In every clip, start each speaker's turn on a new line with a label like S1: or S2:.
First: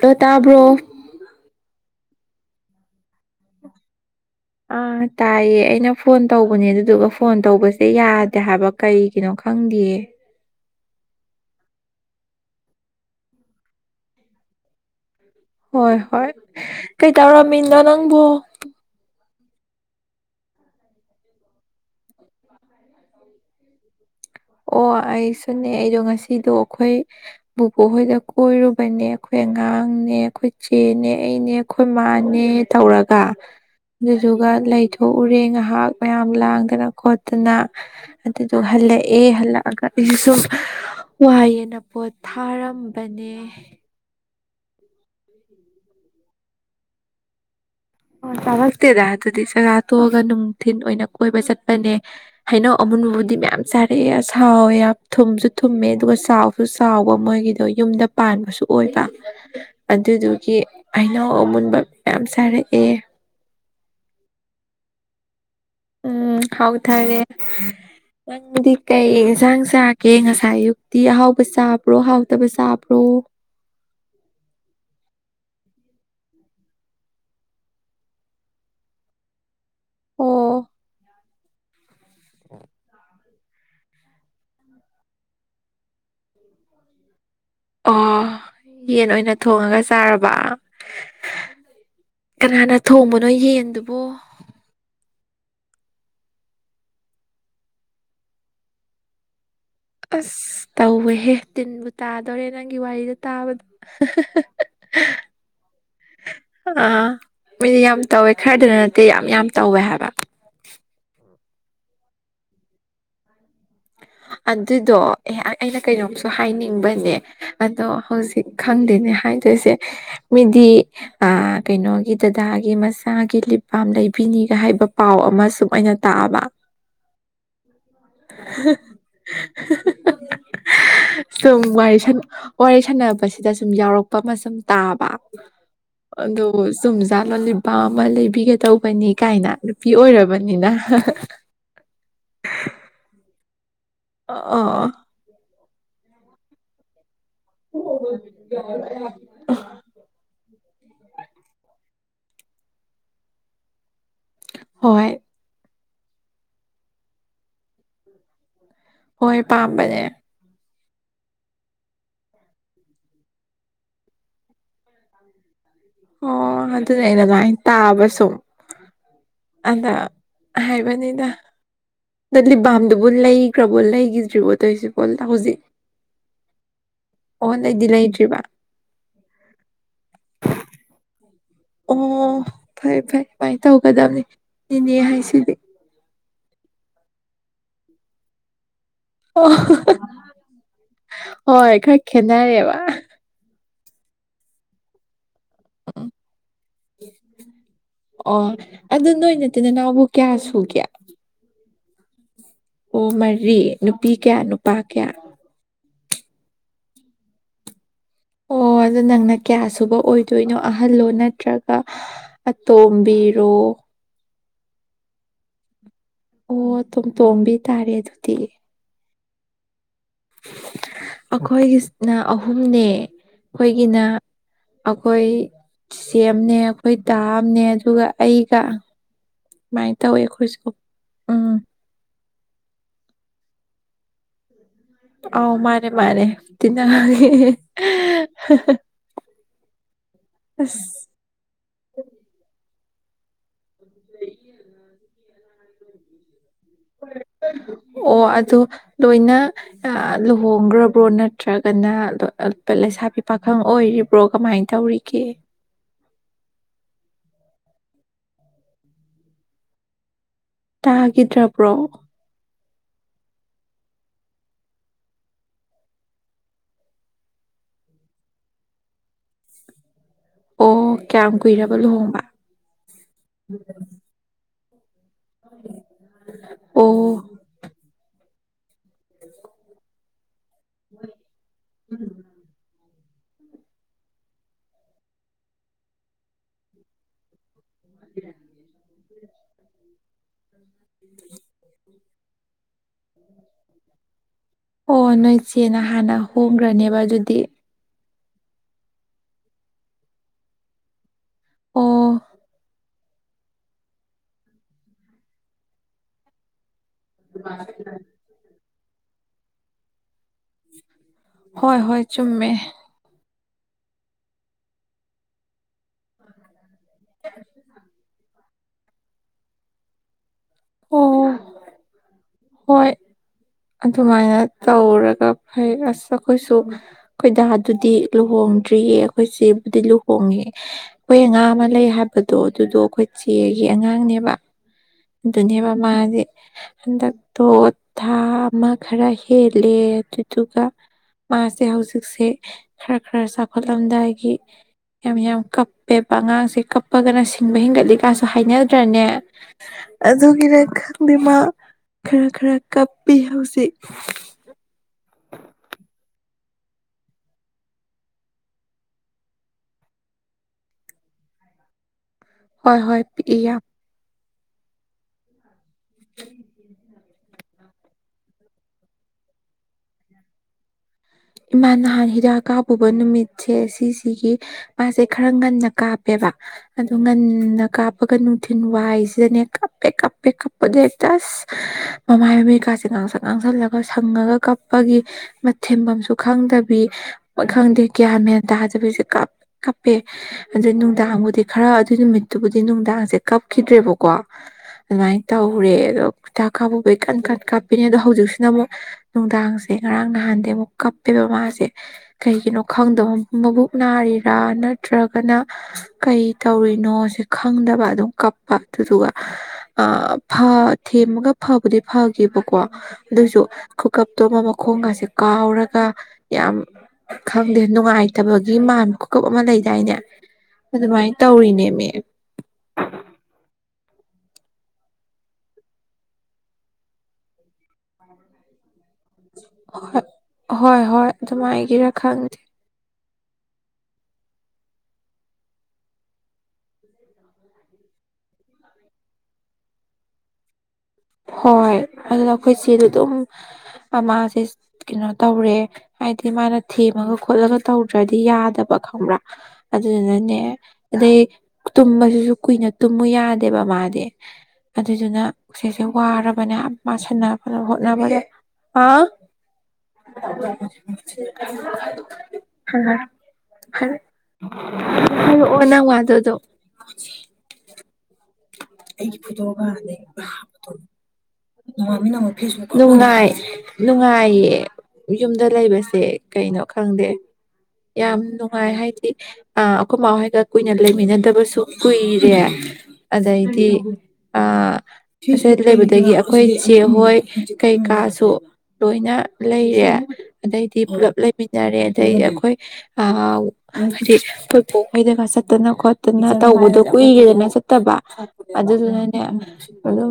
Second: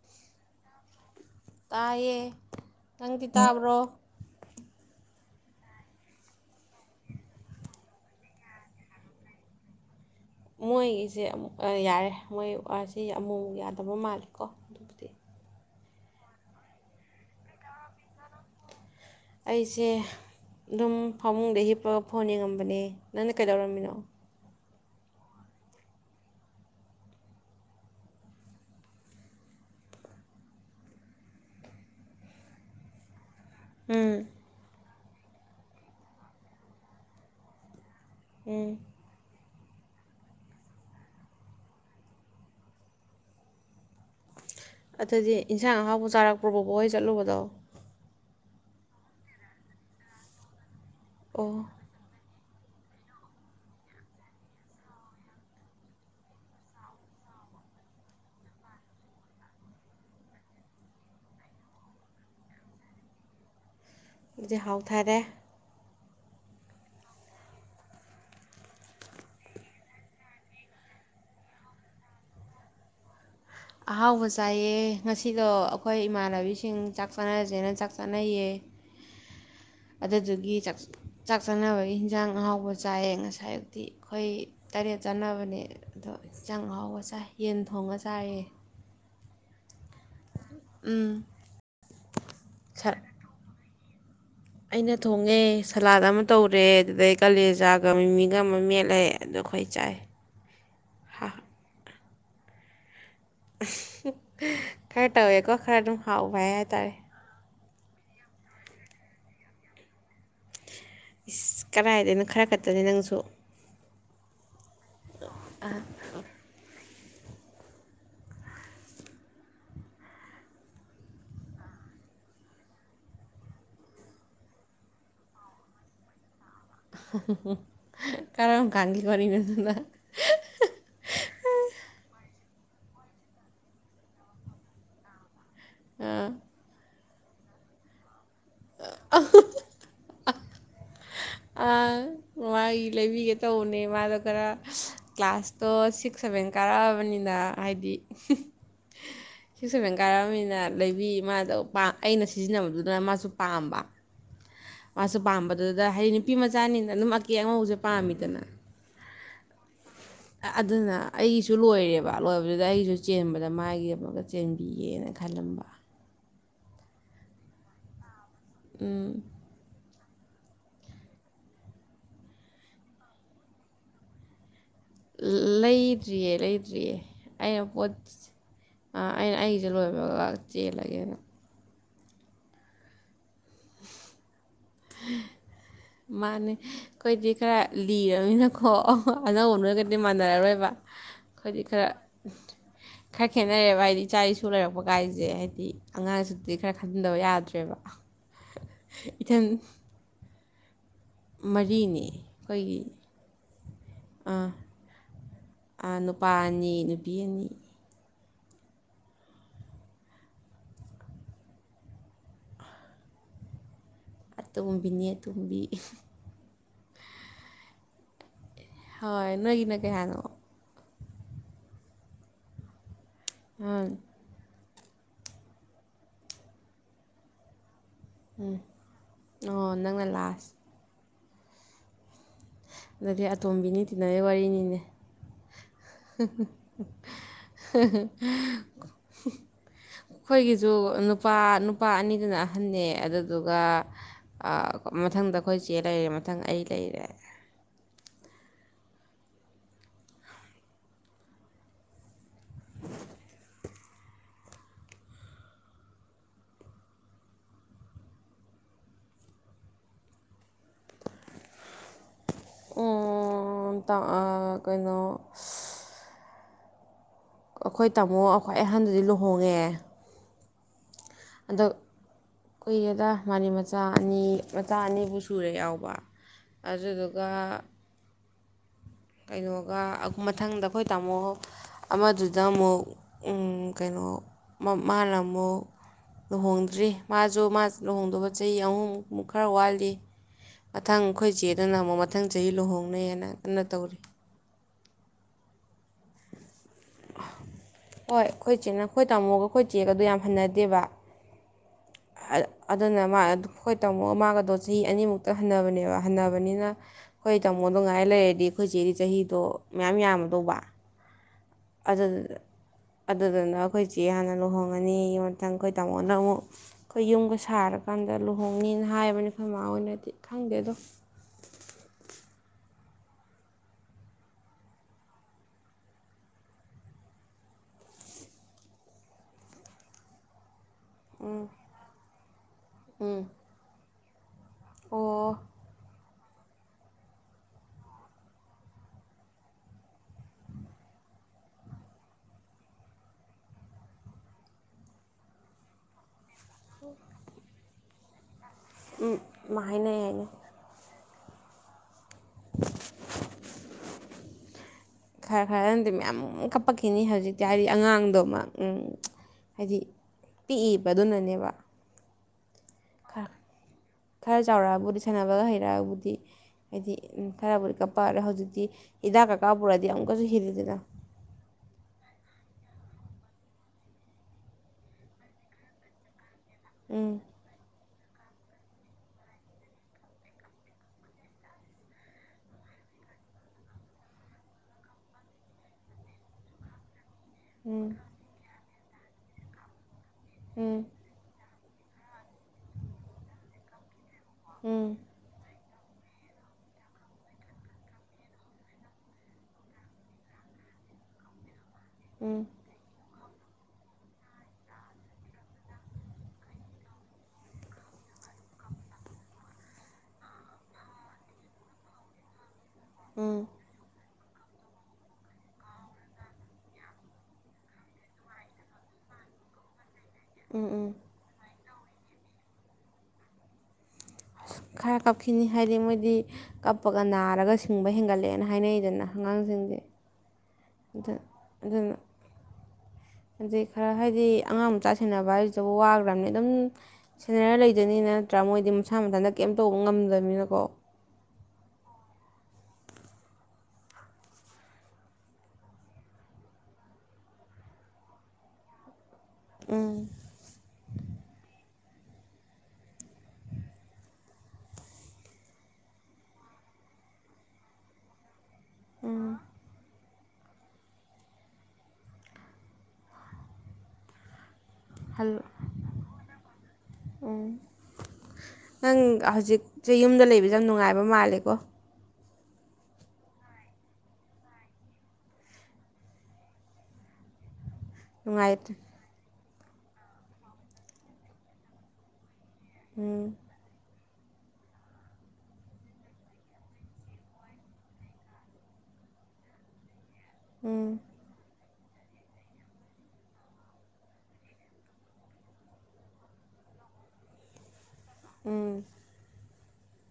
S1: ꯇ ꯇꯥꯕ꯭ꯔꯣ
S2: ꯇꯥꯏꯌꯦ ꯅꯪꯗꯤ ꯇꯥꯕ꯭ꯔꯣ
S1: ꯑꯥ ꯇꯥꯏꯌꯦ ꯑꯩꯅ ꯐꯣꯟ ꯇꯧꯕꯅꯦ ꯑꯗꯨꯗꯨꯒ ꯐꯣꯟ ꯇꯧꯕꯁꯦ ꯌꯥꯗꯦ ꯍꯥꯏꯕ ꯀꯩꯒꯤꯅꯣ ꯈꯪꯗꯦꯌꯦ
S2: ꯃꯣꯏꯒꯤꯁꯦ ꯑꯃꯨꯛ ꯌꯥꯔꯦ ꯃꯣꯏꯁꯦ ꯑꯃꯨꯛ ꯌꯥꯗꯕ ꯃꯥꯜꯂꯦꯀꯣ ꯑꯗꯨꯕꯨꯗꯤ
S1: ꯍꯣꯏ ꯍꯣꯏ ꯀꯩ ꯇꯧꯔꯝꯃꯤꯅꯣ ꯅꯪꯕꯨ
S2: ꯑꯩꯁꯦ ꯑꯗꯨꯝ ꯐꯃꯨꯡꯗ ꯍꯤꯞꯄꯒ ꯐꯣꯟ ꯌꯦꯡꯉꯝꯕꯅꯦ ꯅꯪꯅ ꯀꯩꯗꯧꯔꯝꯃꯤꯅꯣ
S1: ꯑꯣ ꯑꯩꯁꯨꯅꯦ ꯑꯩꯗꯣ ꯉꯁꯤꯗꯣ ꯑꯩꯈꯣꯏ ꯕꯨꯕꯣꯛꯍꯣꯏꯗ ꯀꯣꯏꯔꯨꯕꯅꯦ ꯑꯩꯈꯣꯏ ꯑꯉꯥꯡꯅꯦ ꯑꯩꯈꯣꯏ ꯆꯦꯅꯦ ꯑꯩꯅꯦ ꯑꯩꯈꯣꯏ ꯃꯥꯅꯦ ꯇꯧꯔꯒ
S2: ꯎꯝ
S1: ꯌꯒꯥ ꯂꯥꯏꯠ ꯊꯣꯛꯎꯔꯦ ꯉꯥꯏꯍꯥꯛ ꯃꯌꯥꯝ ꯂꯥꯡꯗꯅ ꯈꯣꯠꯇꯅ ꯑꯗꯨꯗꯣ
S2: ꯎꯝ
S1: ꯍꯜꯂꯦ ꯍ ꯍꯜꯂꯛꯑꯒ ꯑꯩꯁꯨ ꯁꯨꯝ ꯋꯥꯏꯌꯦꯦꯅ ꯄꯣꯠ ꯊꯥꯔꯝꯕꯅꯦ
S2: ꯑꯗꯨꯗꯤ ꯏꯟꯁꯥꯡ ꯑꯍꯥꯎꯕ ꯆꯥꯔꯛꯄ꯭ꯔꯣꯕꯕ ꯍꯣꯏ ꯆꯠꯂꯨꯕꯗꯣ
S1: ꯆꯋꯥꯇꯦꯗ ꯑ ꯑꯗꯨꯗꯤꯁꯒ ꯍꯥ ꯇ ꯍꯒ ꯅꯨꯡ ꯊꯤꯟ ꯑꯣꯏꯅ ꯀꯣꯏꯕ
S2: ꯑꯣ
S1: ꯆꯠꯄꯅꯦ ꯍꯩꯩꯅꯎ ꯑꯃꯨꯟꯕꯕꯨꯗꯤ ꯃꯌꯥꯝ ꯆꯥꯔꯛꯑꯦ ꯁꯥꯎꯋꯦ ꯊꯨꯝꯁꯨ ꯊꯨꯝꯃꯦ ꯑꯗꯨꯒ ꯆꯥꯎꯁꯨ ꯆꯥꯎꯕ ꯃꯣꯏꯒꯤꯗꯣ ꯌꯨꯝꯗ ꯄꯥꯟꯕꯁꯨ ꯑꯣꯏꯕ ꯑꯗꯨꯗꯨꯒꯤ ꯍꯩꯩꯅꯎ ꯑꯃꯨꯟꯕ ꯃꯌꯥꯝ ꯆꯥꯔꯛꯑꯦ ꯑꯦ
S2: ꯍꯥꯎꯊꯔꯦ
S1: ꯎꯝ ꯍꯥꯎꯊꯔꯦ ꯅꯪꯗꯤ ꯀꯩ ꯌꯦꯟꯁꯥꯡ ꯆꯥꯒꯦ ꯉꯁꯥꯏ ꯑꯌꯨꯛꯇꯤ ꯑꯍꯥꯎꯕ ꯆꯥꯕ꯭ꯔꯣ ꯍꯥꯎꯇꯕ ꯆꯥꯕ꯭ꯔꯣ
S2: ꯑꯍꯥꯎꯕ ꯆꯥꯏꯑ ꯉꯁꯤꯗꯣ ꯑꯩꯈꯣꯏ ꯏꯃꯥꯟꯅꯕꯤꯁꯤꯡ ꯆꯥꯛ ꯆꯥꯅꯁꯦꯅ ꯆꯥꯛ ꯆꯥꯅꯩꯌꯦ ꯑꯗꯨꯗꯨꯒꯤ
S1: ꯑꯣ
S2: ꯆꯥꯛ ꯆꯥꯛ ꯆꯥꯅ ꯍꯥꯏꯕ ꯌꯦꯟꯁꯥꯡ ꯑꯍꯥꯎꯕ ꯆꯥꯏꯌꯦ ꯉꯁꯥꯏ ꯍꯥꯏꯛꯇꯤ ꯑꯩꯈꯣꯏ ꯇꯔꯦꯠ ꯆꯥꯅꯕꯅꯦ ꯑꯗꯣ ꯏꯟꯆꯥꯡ ꯍꯥꯎꯕ ꯆꯥꯏ ꯌꯦꯟ ꯊꯣꯡꯉ
S1: ꯑꯣ
S2: ꯆꯥꯏꯔꯌꯦ
S1: ꯌꯦꯟ ꯑꯣꯏꯅ ꯊꯣꯡꯉꯒ ꯇꯔꯔꯕ
S2: ꯎꯝ
S1: ꯀꯅꯥꯅ
S2: ꯁꯥ
S1: ꯊꯣꯡꯕꯅꯣ ꯌꯦꯟꯗꯨ
S2: ꯑꯩꯅ ꯊꯣꯡꯉꯦ ꯁꯂꯥꯠ ꯑꯃ ꯇꯧꯔꯦ ꯑꯗꯨꯗꯩ ꯀꯥꯂꯦꯖꯥꯒ ꯃꯤꯃꯤꯒ ꯑꯃ ꯃꯦꯠꯂꯦ ꯑꯗꯣ ꯑꯩꯈꯣꯏ ꯆꯥꯏ
S1: ꯑꯁ
S2: ꯍꯥ
S1: ꯇꯧꯋꯍꯦ ꯇꯤꯟ ꯇꯥꯗꯔꯦ ꯅꯪ ꯏ ꯋꯥ
S2: ꯈꯔ ꯇꯧꯋꯦꯀꯣ ꯈꯔ ꯑꯗꯨꯝ ꯍꯥꯎꯕ ꯍꯥꯏ ꯍꯥꯏꯇꯥꯔꯦ
S1: ꯑꯥ ꯃꯤꯗꯤ ꯌꯥꯝ ꯇꯧꯋꯦ ꯈꯔꯗꯅ ꯅꯠꯇꯦ ꯌꯥꯝ ꯌꯥꯝ ꯇꯧꯋꯦ ꯍꯥꯏꯕ
S2: ꯀꯗꯥꯥꯏꯗꯅꯣ ꯈꯔ ꯈꯛꯇꯅꯤ ꯅꯪꯁꯨ
S1: ꯑꯗꯨꯗꯣ ꯑꯦ ꯑꯩꯅ ꯀꯩꯅꯣꯝꯁꯨ ꯍꯥꯏꯅꯤꯡꯕ ꯅꯦ ꯑꯗꯣ ꯍꯧꯖꯤꯛ ꯈꯪꯗꯦꯅꯦ ꯍꯥꯏꯗꯣꯏꯁꯦ ꯃꯤꯗꯤ ꯀꯩꯅꯣꯒꯤ ꯗꯗꯥꯒꯤ ꯃꯆꯥꯒꯤ ꯂꯤꯕꯥꯝ ꯂꯩꯕꯤꯅꯤꯒ ꯍꯥꯏꯕ ꯄꯥꯎ ꯑꯃ ꯁꯨꯝ ꯑꯩꯅ ꯇꯥꯛꯑꯕ
S2: ꯀꯔ ꯀ [inaudible]
S1: ꯁꯨꯝ ꯋꯥꯔꯤ ꯁꯥꯟ ꯋꯥꯔꯤ ꯁꯥꯟꯅꯕꯁꯤꯗ ꯁꯨꯝ ꯌꯥꯎꯔꯛꯄ ꯑꯃ ꯁꯨꯝ ꯇꯥꯕ
S2: ꯑꯥ
S1: ꯑꯗꯨꯗ ꯁꯨꯃꯁꯤ ꯥꯂ ꯥꯃꯜ ꯅꯨꯄꯤꯒ ꯇꯧꯕꯅꯤ ꯀꯥꯏꯅ ꯅꯨꯄꯤ ꯑꯣꯏꯔꯕ ꯃꯅꯤꯅ
S2: ꯑ ꯋꯥ ꯂꯩꯕꯤꯒꯦ ꯇꯧꯕꯅꯦꯕ ꯇꯕꯥ
S1: ꯑꯣ
S2: ꯀ꯭ꯂꯥꯁ ꯇꯣ ꯁꯤꯛꯁ ꯁꯚꯦꯟ ꯀꯥꯔꯔꯕꯕꯅꯤ ꯍꯥꯏꯗꯤ ꯀꯤꯁꯃꯦꯟ ꯀꯥꯏꯔꯝꯃꯤꯅ ꯂꯩꯕꯤ ꯃꯥꯗ ꯑꯩꯅ ꯁꯤꯖꯤꯟꯅꯕꯗꯨꯗꯅ ꯃꯥꯁꯨ ꯄꯥꯝꯕ
S1: ꯍꯣꯏ
S2: ꯃꯥꯁꯄꯥꯥꯝꯕꯗ ꯑꯗ ꯍꯥꯏꯗꯤ ꯅꯨꯄꯤ ꯃꯆꯥꯅꯤꯅ ꯑꯗꯨꯝ ꯑꯀꯦ ꯑꯉꯧꯕꯁꯦ ꯄꯥꯝꯃꯤꯗꯅ
S1: ꯍꯣꯏ ꯄꯥꯝꯕꯅꯦ
S2: ꯑ- ꯑꯗꯨꯅ ꯑꯩꯒꯤꯁꯨ ꯂꯣꯏꯔꯦꯕ ꯂꯣꯏꯕꯗꯨꯗ ꯑꯩꯒꯤꯁꯨ ꯆꯦꯟꯕꯗ ꯃꯥꯒꯤꯗꯃꯛꯇ ꯆꯦꯟꯕꯤꯒꯦꯅ ꯈꯜꯂꯝꯕ
S1: ꯑꯣ ꯑꯗꯨꯅꯦꯩꯅ ꯑꯗꯨ ꯑꯩꯅ ꯇꯥꯕ ꯁꯨꯝ ꯑꯗ ꯍꯥꯏꯕꯅꯤꯗ ꯗꫭ ꯂꯤꯞꯕꯥꯝꯗꯨꯕꯨ ꯂꯩꯈ꯭ꯔꯥꯕꫭ ꯂꯩꯒꯤꯗ꯭ꯔꯤꯕꯣ꯫
S2: ꯂ ꯂꯩꯗ꯭ꯔꯤꯌꯦ-ꯂꯩꯗ꯭ꯔꯤꯌꯦ
S1: ꯑꯣ
S2: ꯑꯩꯅ
S1: ꯂꯩꯗꯤ
S2: ꯄꯣꯠ
S1: ꯂꯩꯗ꯭ꯔꯤꯕ
S2: ꯑ ꯑꯩꯅ ꯑꯩꯁꯦ ꯂꯣꯏꯕꯒ ꯆꯦꯜꯂꯒꯦ꯫
S1: ꯑꯣ ꯐꯩ-ꯐꯩ ꯑꯗꯨꯃꯥꯏꯟ ꯇꯧꯒꯗꯕꯅꯤ ꯅꯤꯅꯦ ꯍꯥꯏꯁꯤꯗꯤ꯫
S2: ꯃꯥꯅꯦ ꯑꯩꯈꯣꯏꯗꯤ ꯈꯔ ꯂꯤꯔꯃꯤꯅ ꯀꯣ꯫ ꯍ
S1: ꯑꯣ
S2: ꯑꯅꯧꯕ ꯅꯣꯏꯒꯗꯤ ꯃꯥꯟꯅꯔꯔꯣꯏꯕ ꯑꯩꯈꯣꯏꯗꯤ
S1: ꯍꯣꯏ
S2: ꯈꯔ ꯑꯝ
S1: ꯈꯦꯠꯅꯔꯦꯕ
S2: ꯈꯔ ꯈꯦꯠꯅꯔꯦꯕ ꯍꯥꯏꯗꯤ ꯏꯆꯥ ꯏꯁꯨ ꯂꯩꯔꯛꯄ ꯒꯥꯏꯁꯦ ꯍꯦꯛ ꯗꯤ ꯑꯉꯥꯡꯁꯨꯗꯤ ꯈꯔ ꯈꯟꯗꯕ ꯌꯥꯗ꯭ꯔꯦꯕ
S1: ꯑꯣ ꯑꯗꯨ ꯅꯣꯏ
S2: ꯏꯊꯟ
S1: ꯅꯆꯤꯟ ꯅꯅꯥꯎꯕꯨ ꯁꯨꯒꯦ ꯀꯌꯥ
S2: ꯃꯔꯤꯅꯤ꯫ ꯑꯩꯈꯣꯏꯒꯤ
S1: ꯑꯣ ꯃꯔꯤ ꯅꯨꯄꯤ ꯀꯌꯥ ꯅꯨꯄꯥ ꯀꯌꯥ꯫
S2: ꯑ ꯅꯨꯄꯥ ꯑꯅꯤ ꯅꯨꯄꯤ ꯑꯅꯤ꯫
S1: ꯑꯣ ꯑꯗꯨ ꯅꯪꯅ ꯀꯌꯥ ꯁꯨꯕ ꯑꯣꯏꯗꯣꯏꯅꯣ ꯑꯍꯜꯂꯣ ꯅꯠꯇ꯭ꯔꯒ ꯑꯇꯣꯝꯕꯤꯔꯣ꯫
S2: ꯑꯇꯣꯝꯕꯤꯅꯤ ꯑꯇꯣꯝꯕꯤ꯫
S1: ꯑꯣ ꯇꯣꯝ ꯇꯣꯝꯕꯤ ꯇꯥꯔꯦ ꯑꯗꯨꯗꯤ꯫
S2: ꯍꯣꯏ ꯅꯣꯏꯒꯤ ꯅ ꯀꯌꯥꯅꯣ꯫
S1: ꯑꯩꯈꯣꯏꯒꯤꯁꯤꯅ ꯑꯍꯨꯝꯅꯦ꯫
S2: ꯎꯝ
S1: ꯑꯩꯈꯣꯏꯒꯤꯅ ꯑꯈꯣꯏ ꯆꯦꯝꯅꯦ ꯑꯩꯈꯣꯏ ꯇꯥꯑꯝꯅꯦ ꯑꯗꯨꯒ ꯑꯩꯒ
S2: ꯑꯣ
S1: ꯑꯗꯨꯃꯥꯏꯅ
S2: ꯅꯪꯅ
S1: ꯇꯧꯋꯦ
S2: ꯂꯥꯁ
S1: ꯑꯩꯈꯣꯏꯁꯨ꯫ ꯑꯝ
S2: ꯑꯗꯨꯗꯤ ꯑꯇꯣꯝꯕꯤꯅꯤ ꯇꯤꯟꯅꯩ ꯋꯥꯔꯤꯅꯤꯅꯦ꯫
S1: ꯑꯥꯎ ꯃꯥꯥꯟ
S2: ꯍꯍꯍꯍ ꯍꯝ ꯑꯩꯈꯣꯏꯒꯤꯁꯨ
S1: ꯑꯁ
S2: ꯅꯨꯄꯥ ꯅꯨꯄꯥ ꯑꯅꯤꯗꯨꯅ ꯑꯍꯟꯅꯦ꯫ ꯑꯗꯨꯗꯨꯒ ꯑ ꯃꯊꯪꯗ ꯑꯩꯈꯣꯏ ꯆꯦ ꯂꯩꯔꯦ ꯃꯊꯪ ꯑꯩ ꯂꯩꯔꯦ
S1: ꯑꯣ ꯑꯗꯣ ꯂꯣꯏꯅ ꯑ ꯂꯨꯍꯣꯡꯒ꯭ꯔꯕꯣ ꯅꯠꯇ꯭ꯔꯒꯅ ꯂ ꯑ ꯂꯩꯁꯥꯕꯤ ꯄꯥꯈꯪ ꯑꯣꯏꯔꯤꯕ꯭ꯔꯣ ꯀꯃꯥꯏꯟ ꯇꯧꯔꯤꯒꯦ꯫ ꯇꯥꯒꯤꯗ꯭ꯔꯕ꯭ꯔꯣ꯫
S2: ꯑꯣ ꯇ ꯑ ꯀꯩꯅꯣ ꯑꯈꯣꯏ ꯇꯥꯃꯣ ꯑ ꯈ꯭ꯋꯥꯏ ꯑꯍꯟꯗꯨꯗꯤ ꯂꯨꯍꯣꯡꯉꯦ꯫
S1: ꯑꯣ ꯀꯌꯥꯝ
S2: ꯑꯗꯣ
S1: ꯀꯨꯏꯔꯕ ꯂꯨꯍꯣꯡꯕ
S2: ꯀꯨꯏꯔꯦꯗ ꯃꯥꯗꯤ ꯃꯆꯥ ꯑꯅꯤ ꯃꯆꯥ ꯑꯅꯤ ꯅꯤ ꯁꯨꯔꯦ ꯌꯥꯎꯕ
S1: ꯑꯣ
S2: ꯑꯗꯨꯗꯨꯒ ꯀꯩꯅꯣꯒ ꯑꯛ ꯃꯊꯪꯗ ꯑꯩꯈꯣꯏ ꯇꯥꯃꯣ ꯑꯃꯗꯨꯗ ꯑꯃꯨꯛ ꯎꯝ ꯀꯩꯅꯣ ꯃꯥ ꯃꯥꯅ ꯑꯃꯨꯛ ꯂꯨꯍꯣꯡꯗ꯭ꯔꯤ ꯃꯥꯁꯨ ꯃꯥ ꯂꯨꯍꯣꯡꯗꯧꯕ ꯆꯍꯤ ꯑꯍꯨꯝꯃꯨꯛ ꯈꯔ ꯋꯥꯠꯂꯤ ꯃꯊꯪ ꯑꯩꯈꯣꯏ ꯆꯦꯗꯅ ꯑꯃꯨꯛ ꯃꯊꯪ ꯆꯍꯤ ꯂꯨꯍꯣꯡꯅꯩ ꯍꯥꯏꯅ ꯀꯟꯅ ꯇꯧꯔꯤ
S1: ꯑꯣ ꯅꯣꯏ ꯏꯆꯦꯅ ꯍꯥꯟꯅ ꯍꯣꯡꯈ꯭ꯔꯅꯦꯕ ꯑꯗꯨꯗꯤ
S2: ꯍꯣꯏ ꯑꯩꯈꯣꯏ ꯆꯦꯛꯅ ꯑꯩꯈꯣꯏ ꯇꯥꯃꯣꯒ ꯑꯩꯈꯣꯏ ꯆꯦꯛꯒ ꯑꯗꯨ ꯌꯥꯝ ꯐꯟꯅꯗꯦꯕ
S1: ꯑꯣ
S2: ꯑ ꯑꯗꯨꯅ ꯃꯥ ꯑꯩꯣꯏ ꯇꯥꯃꯣ ꯃꯥꯒꯗꯣ ꯆꯍꯤ ꯑꯅꯤꯃꯨꯛꯇ ꯍꯟꯅꯕꯅꯦꯕ ꯍꯟꯅꯕꯅꯤꯅ ꯍꯣꯏ ꯇꯥꯃꯣꯗꯣ ꯉꯥꯏ ꯂꯩꯔꯗꯤ ꯑꯩꯈꯣꯏ ꯆꯦꯗꯤ ꯆꯍꯤꯗꯣ ꯃꯌꯥꯝ ꯌꯥꯝꯃꯗꯧꯕ
S1: ꯍꯣꯏ ꯍꯣꯏ
S2: ꯑꯗꯨꯗꯨꯅ
S1: ꯆꯨꯝꯃꯦ
S2: ꯑꯗꯨꯗꯨꯅ ꯑꯩꯈꯣꯏꯁꯤꯦ ꯍꯥꯟꯅ ꯂꯨꯍꯣꯡꯉꯅꯤ ꯃꯊꯪ ꯑꯩꯈꯣꯏ ꯇꯥꯃꯣꯅ ꯑꯃꯨꯛ ꯑꯩꯈꯣꯏ ꯌꯨꯝꯒ ꯁꯥꯔꯀꯥꯟꯗ ꯂ ꯍꯣꯡꯅꯤꯅ ꯍꯥꯏꯕꯅꯦꯈꯣꯏꯃꯥ ꯑꯣꯏꯅꯗꯤ ꯈꯪꯗꯦ ꯑꯗꯣ
S1: ꯑꯣ ꯍꯣꯏ ꯑꯗꯨꯃꯥꯏꯅ ꯇꯧꯔꯒ ꯐꯩ ꯑꯁ ꯑꯩꯈꯣꯏꯁꯨ ꯈꯣꯏꯗꯥꯗꯨꯗꯤ ꯂꯨꯍꯣꯡꯗ꯭ꯔꯤꯌꯦ ꯑꯩꯈꯣꯏ ꯆꯦꯕꯨꯗꯤ ꯂꯨꯍꯣꯡꯉꯦ ꯑꯩꯈꯣꯏ ꯑ ꯉꯥ ꯑꯃ ꯂꯩ ꯍꯥꯏꯕꯗꯣ ꯑꯗꯨꯗꯣ ꯑꯩꯈꯣꯏ
S2: ꯎꯝ
S1: ꯆꯦꯒꯤ ꯑꯉꯥꯡꯅꯦ ꯋꯥ
S2: ꯑꯣ
S1: ꯅꯤꯌꯥꯕ ꯃꯥꯖꯤ ꯍꯟꯗꯛꯇꯣ ꯊꯥ ꯑꯃ ꯈꯔ ꯍꯦꯜꯂꯦ ꯑꯗꯨꯗꯨꯒ ꯃꯥꯁꯦ ꯍꯧꯖꯤꯛꯁꯦ ꯈꯔ ꯈꯔ ꯆꯥꯎꯈꯠꯂꯝꯗꯥꯏꯒꯤ ꯌꯥꯝ ꯌꯥꯝ ꯀꯞꯄꯦꯕ ꯑꯉꯥꯡ ꯀꯄꯒꯅ ꯁꯤꯡꯕ‌ ꯍꯦꯟꯒꯠ ꯑꯀꯥꯁꯨ ꯍꯥꯏꯅ ꯭ꯔꯅꯦ
S2: ꯎꯝ ꯃꯥ ꯍꯥꯏꯅꯩ ꯍꯥꯏꯅꯩ
S1: ꯑꯗꯨꯒꯤꯅ ꯃꯥ ꯈꯔ ꯈꯔ ꯀꯞꯄꯤ ꯍꯧꯖꯤꯛ
S2: ꯈꯔ ꯈꯔꯪꯗꯤ ꯃꯌꯥꯝ ꯀꯞꯄꯛꯈꯤꯅꯤ ꯍꯧꯖꯤꯛꯇꯤ ꯍꯥꯏꯗꯤ ꯑꯉꯥꯡꯗꯣꯃ ꯍꯥꯏꯗꯤ ꯄꯤꯛꯏꯕꯗꯨꯅꯅꯦꯕ
S1: ꯍꯣꯏ ꯍꯣꯏ ꯌꯥꯝ
S2: ꯈꯔ ꯆꯥꯎꯔꯛꯒꯕꯨꯗꯤ ꯁꯥꯟꯅꯕꯒ ꯍꯩ ꯔꯥꯕꯨꯗꯤ ꯍꯥꯏꯗꯤ ꯊꯔꯕꯨꯗꯤ ꯀꯥꯄꯔꯦ ꯍꯧꯖꯤꯛꯇꯤ ꯍꯤꯗꯥꯛ ꯀꯀꯀꯥꯞꯄꯔꯗꯤ ꯑꯃꯨꯛꯀꯁꯨ ꯍꯤꯜꯂꯤꯗꯅ
S1: ꯏꯃꯥ ꯅꯍꯥꯟ ꯍꯤꯗꯥꯛ ꯀꯥꯞꯄꯨꯕ ꯅꯨꯃꯤꯠꯁꯦ ꯁꯤꯁꯤꯒꯤ ꯃꯥꯁꯦ ꯈꯔ ꯉꯟꯅ ꯀꯥꯞꯄꯦꯕ ꯑꯗꯨ
S2: ꯎꯝ
S1: ꯉꯟꯅ ꯀꯥꯞ ꯀꯞꯄꯒ ꯅꯨꯡꯊꯤꯟ ꯋꯥꯏꯁꯤꯗꯅꯦ ꯀꯞꯄꯦ ꯀꯞꯄꯦ ꯀꯞꯄꯗ ꯖꯁ ꯃꯃꯥꯏ ꯃꯃꯤꯀꯥꯁꯦ ꯉꯥꯡꯁꯛ ꯉꯥꯡꯁꯜꯂꯒ ꯁꯪꯉꯒ ꯀꯞꯄꯒꯤ ꯃꯊꯦꯝꯐꯝꯨ ꯈꯪꯗꯕꯤ ꯈꯪꯗꯦ
S2: ꯎꯝ
S1: ꯀꯌꯥ ꯃꯦꯟ ꯇꯥ ꯁꯦ ꯀꯥꯞ ꯀꯞ ꯄꯦ ꯑꯗꯩ
S2: ꯎꯝ
S1: ꯅꯨꯡꯗꯥꯡꯕꯨꯗꯤ ꯈꯔ ꯑꯗꯨꯏ ꯅꯨꯃꯤꯠꯇꯨꯕꯨꯗꯤ ꯅꯨꯡꯗꯥꯡꯁꯦ ꯀꯞꯈꯤꯗ꯭ꯔꯦꯕꯀꯣ
S2: ꯎꯝ
S1: ꯑꯗꯨꯃꯥꯏ ꯇꯧ ꯄꯨꯔꯛꯑꯦ ꯑꯗꯣ ꯍꯤꯗꯥꯛ ꯀꯥꯞꯄꯨꯕꯩ ꯀꯟ ꯀꯟ ꯀꯞꯄꯤꯅꯦ ꯑꯗꯣ ꯍꯧꯖꯤꯛꯁꯤꯅ ꯑꯃꯨꯛ ꯅꯨꯡꯗꯥꯡꯁꯦ ꯉꯔꯥꯡ ꯉꯍꯥꯟꯗꯩ ꯑꯃꯨꯛ ꯀꯞꯄꯦꯕ ꯃꯥꯁꯦ
S2: ꯎꯝ
S1: ꯀꯩꯒꯤꯅꯣ ꯈꯪꯗꯕ ꯃꯕꯨꯛ ꯅꯥꯔꯤꯔꯥ ꯅꯠꯇ꯭ꯔꯒꯅ ꯀꯩ ꯇꯧꯔꯤꯅꯣꯁꯦ ꯈꯪꯗꯕ ꯑꯗꯨꯝ ꯀꯞꯄ ꯑꯗꯨꯗꯨꯒ ꯑꯥ ꯐ ꯊꯦꯝꯃꯒ ꯐꯕꯨꯗꯤ ꯐꯒꯤꯕ ꯀꯣ
S2: ꯎꯝ
S1: ꯑꯗꯨꯏꯁꯨ ꯈꯨꯀꯞ ꯑꯇꯣꯞꯄ ꯃꯈꯣꯡꯒꯥꯁꯦ ꯀꯥꯎꯔ ꯑꯥ ꯌꯥꯝ ꯈꯪꯗꯦ ꯅꯨꯡꯉꯥꯏꯇꯕꯒꯤ ꯃꯥꯟꯕ ꯈꯨꯀꯞ ꯑꯃ ꯂꯩꯗꯥꯏꯅꯦ
S2: ꯎꯝ ꯎꯝ
S1: ꯑꯗꯨꯃꯥꯏ ꯇꯧꯔꯤꯅꯦꯃꯤ [unintelligible]
S2: ꯑꯁ ꯈꯔ ꯀꯞꯈꯤꯅꯤ ꯍꯥꯏꯗꯤ ꯃꯣꯏꯗꯤ ꯀꯞꯄꯒ ꯅꯥꯔꯒ ꯁꯤꯡꯕ ꯍꯦꯟꯒꯠꯂꯑꯦꯅ ꯍꯥꯏꯅꯩꯗꯅ ꯑꯉꯥꯡꯁꯤꯡꯗꯤ
S1: ꯍꯣꯏ ꯍꯣꯏ
S2: ꯑꯗꯨ
S1: ꯑꯗꯨꯝꯃꯥꯏꯒꯤꯔꯥ
S2: ꯑꯗꯨꯅ
S1: ꯈꯪꯗꯦ
S2: ꯑꯗꯩ ꯈꯔ ꯍꯥꯏꯗꯤ ꯑꯉꯥꯡ ꯃꯆꯥ ꯁꯦꯟꯅꯕ ꯍꯥꯏꯁꯤꯗꯕꯨ ꯋꯥꯈ꯭ꯔꯕꯅꯤ ꯑꯗꯨꯝ ꯁꯦꯟꯅꯔ ꯂꯩꯗꯣꯏꯅꯤ ꯅꯠꯇ꯭ꯔꯥ ꯃꯣꯏꯗꯤ ꯃꯁꯥ ꯃꯊꯟꯗ ꯀꯩꯝ ꯇꯧꯕ ꯉꯝꯗꯕꯅꯤꯅꯀꯣ
S1: ꯍꯣꯏ ꯍꯣꯏ ꯑꯗꯨꯅ ꯑꯩꯈꯣꯏ ꯆꯦꯗꯣ ꯑꯗꯨꯝ ꯃꯃꯥꯖꯦ ꯀꯩꯅꯣ ꯇꯧꯔꯦ ꯍꯥꯏꯗꯤ ꯃꯥꯅ ꯊꯦꯝꯃꯒ ꯈꯣꯠꯂꯒ ꯇꯧꯗ꯭ꯔꯗꯤ ꯌꯥꯗꯕ ꯈꯪꯕ꯭ꯔꯥ ꯑꯗꯨꯗꯨꯅꯅꯦ ꯑꯗꯩ ꯇꯨꯝꯕꯁꯤꯁꯨ ꯀꯨꯏꯅ ꯇꯨꯝꯃꯨ ꯌꯥꯗꯦꯕ ꯃꯥꯗꯤ ꯑꯗꯨꯗꯨꯅ ꯆꯦꯁꯦ ꯋꯥꯔꯕꯅꯦ ꯍꯥꯏꯕ ꯃꯥ ꯁꯦꯟꯅ ꯍꯣꯠꯅꯕꯗ ꯑꯥ ꯍꯪ ꯍ
S2: ꯍꯜ
S1: ꯍꯥꯏꯔꯣ ꯍꯥꯏꯔꯛꯑꯣ ꯅꯪ ꯋꯥꯗꯣ ꯑꯗꯨꯝ
S2: ꯅꯪ ꯍꯧꯖꯤꯛ ꯆꯦ ꯌꯨꯝꯗ ꯂꯩꯕꯖꯦ ꯌꯥꯝ ꯅꯨꯡꯉꯥꯏꯕ ꯃꯥꯜꯂꯦ ꯀꯣ
S1: ꯅꯪꯃꯨꯛ ꯐꯦꯁꯕꯨꯛ ꯅꯨꯡꯉꯥꯏ ꯅꯨꯡꯉꯥꯏꯌꯦ ꯌꯨꯝꯗ ꯂꯩꯕꯁꯦ ꯀꯩꯅꯣ ꯈꯪꯗꯦ ꯌꯥꯝ ꯅꯨꯡꯉꯥꯏ ꯍꯥꯏꯗꯤ ꯑ ꯑꯈꯣꯏ ꯃꯥꯥ ꯍꯣꯏꯒ ꯀꯨꯏꯅ ꯂꯩꯃꯤꯟꯅꯗꯕꯁꯨ ꯀꯨꯏꯔꯦ
S2: ꯎꯝ
S1: ꯑꯗꯩꯗꯤ ꯑꯥ ꯐ꯭ꯌꯨꯁꯦ ꯑꯗꯨ ꯂꯩꯕꯗꯒꯤ ꯑꯩꯈꯣꯏ ꯆꯦꯍꯣꯏ ꯀꯩ ꯀꯥꯁꯨ ꯂꯣꯏꯅ ꯂꯩꯔꯦ ꯑꯗꯩꯗꯤ
S2: ꯎꯝ
S1: ꯄꯨꯂꯞ ꯂꯩꯃꯤꯟꯅꯔꯦ ꯑꯗꯩꯗꯤ ꯑꯩꯈꯣꯏ ꯑꯥ ꯍꯥꯏꯗꯤ ꯑꯩꯈꯣꯏꯄꯣꯛ ꯍꯣꯏꯗꯒ ꯆꯠꯇꯅ ꯈꯣꯠꯇꯅ ꯇꯧꯕꯗꯣ ꯀꯨꯏꯔꯦꯗꯅ ꯆꯠꯇꯕ
S2: ꯎꯝ
S1: ꯑꯗꯨꯗꯨꯅꯅꯦ ꯑꯗꯣ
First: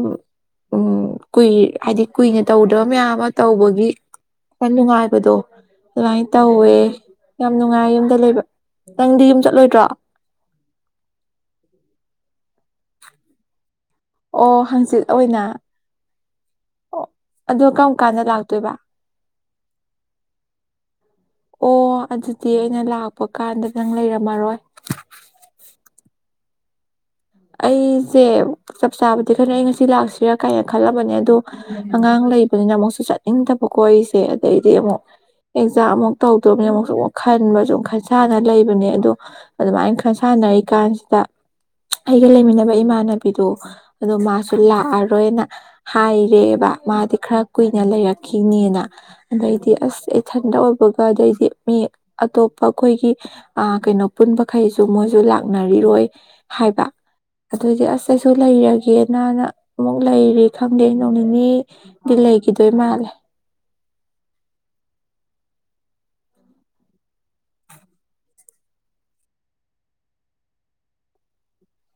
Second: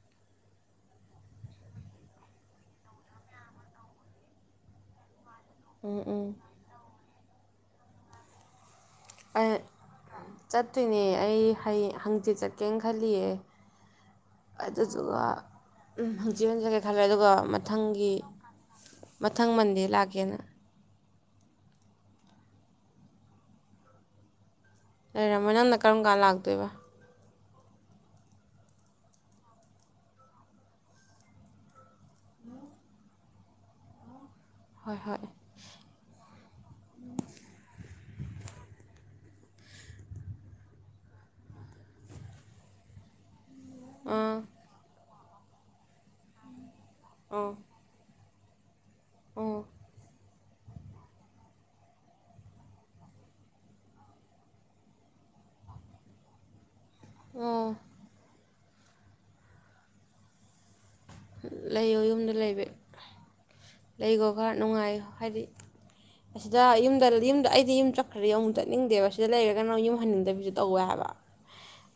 S1: ꯎꯝ ꯀꯨꯏ ꯍꯥꯏꯗꯤ ꯀꯨꯏꯅ ꯇꯧꯔꯨꯗꯕ ꯃꯌꯥꯝ ꯑꯃ ꯇꯧꯕꯒꯤ ꯐꯟ ꯅꯨꯡꯉꯥꯏꯕꯗꯣ
S2: ꯎꯝ
S1: ꯗꯨꯃꯥꯏ
S2: ꯎꯝ
S1: ꯇꯧꯋꯦ ꯌꯥꯝ ꯅꯨꯡꯉꯥꯏ ꯌꯨꯝꯗ ꯂꯩꯕ ꯅꯪꯗꯤ ꯌꯨꯝ
S2: ꯑꯩ
S1: ꯆꯠꯂꯣꯏꯗ꯭ꯔꯣ
S2: ꯆꯠꯇꯣꯏꯅꯦ ꯑꯩ ꯍꯌꯦꯡ ꯍꯪꯆꯤꯠ ꯆꯠꯀ ꯀꯡꯈꯜꯂꯤꯌꯦ
S1: ꯑꯣ ꯍꯪꯆꯤꯠ
S2: ꯑꯗꯨꯗꯨꯒ
S1: ꯑꯣꯏꯅ
S2: ꯍꯪꯆꯤ ꯍꯟꯖꯒꯦ ꯈꯜꯂꯦ
S1: ꯑꯣ
S2: ꯑꯗꯨꯒ
S1: ꯑꯗꯣ ꯀꯔꯝ
S2: ꯃꯊꯪꯒꯤ
S1: ꯀꯥꯟꯗ ꯂꯥꯛꯇꯣꯏꯕ
S2: ꯃꯊꯪ ꯃꯟꯗꯦ ꯂꯥꯛꯀꯦꯅ
S1: ꯑꯣ ꯑꯗꯨꯗꯤ ꯑꯩꯅ ꯂꯥꯛꯄ ꯀꯥꯟꯗ ꯅꯪ ꯂꯩꯔꯝ ꯃꯔꯣꯏ
S2: ꯂꯩꯔꯝꯃꯥꯏ ꯅꯪꯅ ꯀꯔꯝ ꯀꯥꯟ ꯂꯥꯛꯇꯣꯏꯕ
S1: ꯑꯩꯖꯦ ꯆꯞꯆꯥꯕꯗꯤ ꯈꯔ ꯑꯩ ꯉꯁꯤ ꯂꯥꯛꯁꯤꯔꯥ ꯀꯥꯏꯅ ꯈꯜꯂꯕꯅꯦ ꯑꯗꯣ ꯑꯉꯥꯡ ꯂꯩꯕꯅꯤꯅ ꯑꯃꯨꯛꯁꯨ ꯆꯠꯅꯤꯡꯗꯕ ꯀꯣ ꯑꯩꯁꯦ ꯑꯗꯩꯗꯤ
S2: ꯍꯣꯏ
S1: ꯑꯃꯨꯛ
S2: ꯍꯣꯏ
S1: ꯑꯦꯛꯖꯥꯝꯃꯨꯛ ꯇꯧ ꯇꯣꯃꯤ ꯑꯃꯨꯛꯁꯨ ꯑꯃꯨꯛ ꯈꯟꯕꯁꯨꯨ ꯈꯟ ꯁꯥꯟꯅ ꯂꯩꯕꯅꯦ ꯑꯗꯣ ꯑꯗꯨꯃꯥꯏꯅ ꯈꯟ ꯁꯥꯟꯅꯔꯤ ꯀꯥꯟꯁꯤꯗ ꯑꯩꯒ ꯂꯩꯃꯤꯟꯅꯕ ꯏꯃꯥꯟꯅꯕꯤꯗꯣ ꯑꯗꯣ
S2: ꯑꯥ
S1: ꯃꯥꯁꯨ ꯂꯥꯛꯑꯔ ꯗꯣ ꯑꯩꯅ ꯍꯥꯏꯔꯦꯕ ꯃꯥꯗꯤ ꯈꯔ
S2: ꯑꯣ
S1: ꯀꯨꯏꯅ ꯂꯩꯔꯛ ꯈꯤꯅꯦꯅ
S2: ꯑꯣ
S1: ꯑꯗꯩꯗꯤ ꯑꯁ ꯑꯩ ꯏꯊꯟꯗ ꯑꯣꯏꯕꯒ ꯑꯗꯩꯗꯤ ꯃꯤ ꯑꯇꯣꯞꯄ ꯑꯩꯈꯣꯏꯒꯤ ꯑꯥ ꯀꯩꯅꯣ ꯄꯨꯟꯕꯈꯩꯁꯨ ꯃꯣꯏꯁꯨ ꯂꯥꯛꯅꯔꯤꯔꯣꯏ ꯍꯥꯏꯕꯥ
S2: ꯑꯣ
S1: ꯑꯗꯨꯗꯤ ꯑꯁ ꯑꯩꯁꯨ ꯂꯩꯔ ꯒꯦꯅꯥꯅ ꯑꯃꯨꯛ ꯂꯩꯔꯤ ꯈꯪꯗꯦ ꯅꯣꯡ
S2: ꯂꯩꯌꯣ
S1: ꯅꯤꯅꯤꯗꯤ
S2: ꯌꯨꯝꯗ ꯂꯩꯕ
S1: ꯂꯩꯈꯤꯗꯣꯏ ꯃꯥꯜꯂꯦ
S2: ꯂꯩꯒꯣ ꯈꯔ ꯅꯨꯡꯉꯥꯏ ꯍꯥꯏꯗꯤ ꯑꯁꯤꯗ ꯌꯨꯝꯗ ꯌꯨꯝꯗ ꯑꯩꯗꯤ ꯌꯨꯝ ꯆꯠꯈ꯭ꯔꯗꯤ ꯑꯃꯨꯛ ꯆꯠꯅꯤꯡꯗꯦꯕ ꯁꯤꯗ ꯂꯩꯔꯒꯅ ꯑꯃꯨꯛ ꯌꯨꯝ ꯍꯟꯅꯤꯡꯗꯕꯤꯁꯨ ꯇꯧꯋꯦ ꯍꯥꯏꯕ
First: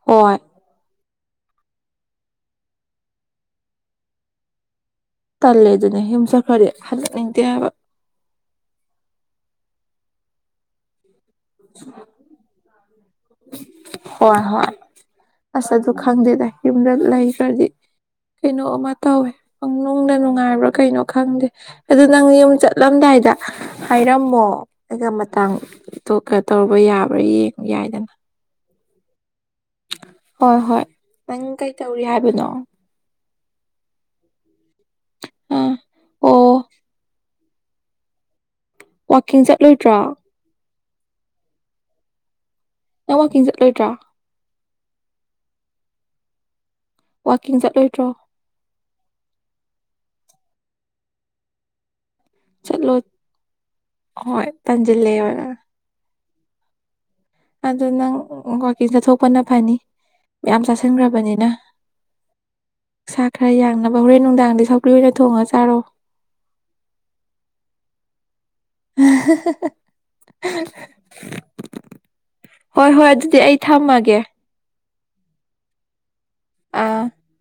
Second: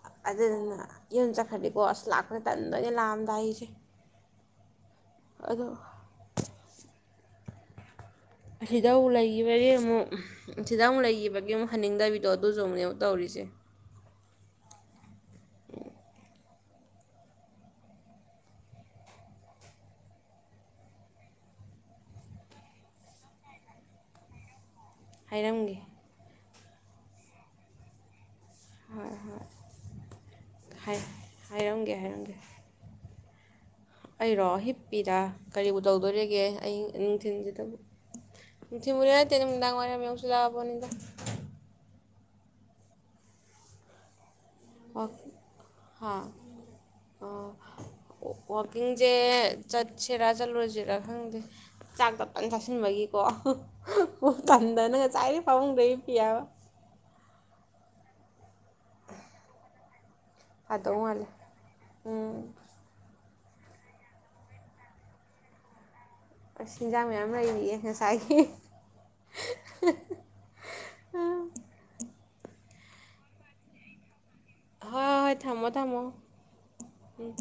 S1: ꯍꯣꯏ
S2: ꯑꯗꯨꯗꯅ ꯌꯨꯝ ꯆꯠꯈꯔꯥꯗꯤ ꯀꯣ ꯑꯁ ꯂꯥꯛꯄꯥꯗ ꯇꯟꯗꯣꯏꯅꯦ ꯂꯥꯛ ꯑꯝꯗꯥꯏꯖꯤ
S1: ꯇꯜꯂꯦ ꯑꯗꯨꯅꯦ ꯌꯨꯝ ꯆꯈꯗꯤ [unintelligible] ꯀꯩ ꯍꯥꯏꯕꯥ
S2: ꯁꯤꯗꯧ ꯂꯩꯈꯤꯕꯒꯤ ꯑꯃꯨꯛ ꯁꯤꯗꯥ ꯑꯃꯨꯛ ꯂꯩꯈꯤꯕ ꯌꯨꯝ ꯍꯟꯅꯤꯡꯗꯕꯤꯗꯣ ꯑꯗꯨꯖꯧ ꯅꯦꯕꯥ ꯇꯧꯔꯤꯖꯦ
S1: ꯍꯣꯏ ꯍꯣꯏ ꯑꯁ ꯑꯗꯨ ꯈꯪꯗꯦꯗ ꯌꯨꯝꯗ ꯂꯩꯈ꯭ꯔꯗꯤ ꯀꯩꯅꯣ ꯑꯃ ꯇꯧꯋꯦ ꯅꯨꯡꯗ ꯅꯨꯡꯉꯥꯏꯕ꯭ꯔꯥ ꯀꯩꯅꯣ ꯈꯪꯗꯦ ꯑꯗꯨ ꯅꯪ ꯌꯨꯝ ꯆꯠꯂꯝꯗꯥꯏꯗ ꯍꯥꯏꯔꯝꯃꯣ ꯑꯩꯒ ꯃꯇꯥꯡ
S2: ꯍꯥꯏꯔꯝꯒꯦ
S1: ꯇꯣꯀꯠ ꯇꯧꯔꯧꯕ ꯌꯥꯕ꯭ꯔꯥ ꯌꯦꯡꯉ ꯌꯥꯏꯗꯅ
S2: ꯍꯣꯏ ꯍꯣꯏ
S1: ꯍꯣꯏ ꯍꯣꯏ ꯅꯪ
S2: ꯍꯥꯏꯔꯝꯒꯦ
S1: ꯀꯩꯇꯧꯔꯤ
S2: ꯍꯥꯏꯔꯝꯒꯦ
S1: ꯍꯥꯏꯕꯅꯣ
S2: ꯑꯩꯔꯣ ꯍꯤꯞꯄꯤꯗꯥ
S1: ꯑꯥ
S2: ꯀꯔꯤꯕꯨ ꯇꯧꯗꯣꯔꯤꯒꯦ
S1: ꯑꯣ
S2: ꯑꯩ ꯅꯨꯡꯊꯤꯜꯁꯤꯗꯕꯨ ꯅꯨꯡꯊꯤꯜꯕꯨ ꯅꯠꯇꯦꯅꯦ
S1: ꯋꯥꯛꯀꯤꯡ
S2: ꯅꯨꯝꯗꯥꯡ
S1: ꯆꯠꯂꯣꯏꯗ꯭ꯔꯣ
S2: ꯋꯥꯏꯔꯝ ꯌꯦꯁꯤꯜꯂꯛꯑꯥ ꯄꯣꯠꯅꯤꯗꯥ
S1: ꯅꯪ ꯋꯥꯀꯤꯡ ꯆꯠꯂꯣꯏꯗ꯭ꯔꯥ
S2: ꯍꯥꯥ
S1: ꯋꯥꯛꯀꯤꯡ ꯆꯠꯂꯣꯏꯗ꯭ꯔꯣ
S2: ꯋꯥꯀꯤꯡꯁꯦ ꯆꯠ ꯁꯦꯔꯥ ꯆꯠꯂꯨꯁꯤꯔꯥ ꯈꯪꯗꯦ ꯆꯥꯛꯗ
S1: ꯆꯠꯂꯣ
S2: ꯆꯥꯁꯤꯟꯕꯒꯤꯀꯣ
S1: ꯍꯣꯏ
S2: ꯇꯟꯗ ꯅꯪ ꯉ
S1: ꯇꯟꯁꯤꯜꯂꯦꯕ
S2: ꯆꯥꯏꯔꯤ ꯄꯥꯃꯨꯡꯗꯩ ꯄꯤꯕ
S1: ꯑꯗꯨ ꯅꯪ ꯋꯥꯀꯤꯡ‌ ꯆꯠ ꯊꯣꯛꯄꯅ ꯐꯅꯤ ꯌꯥꯝ
S2: ꯐꯗꯧ ꯃꯥꯜꯂꯦ
S1: ꯆꯥꯁꯤꯟꯈ꯭ꯔꯕꯅꯤꯅ
S2: ꯎꯝ
S1: ꯈꯔ ꯌꯥꯡꯅꯕ ꯍꯣꯔꯦꯟ ꯅꯨꯡꯗꯥꯡꯗꯤ ꯁꯧ꯭ꯂꯤ ꯑꯣꯏꯅ ꯊꯣꯡꯉ ꯆꯥꯔꯣ
S2: ꯆꯤꯟꯖꯥꯡ ꯃꯌꯥꯝ ꯂꯩꯔꯤꯑꯌꯦ ꯉꯁꯥꯏꯒꯤ
S1: [inaudible] ꯍꯣꯏ ꯍꯣꯏ ꯑꯗꯨꯗꯤ ꯑꯩ ꯊꯝꯃꯒꯦ
S2: ꯍꯣꯏ ꯍꯣꯏ ꯊꯝꯃꯣ ꯊꯝꯃꯣ
S1: ꯑꯥ
S2: ꯎꯝ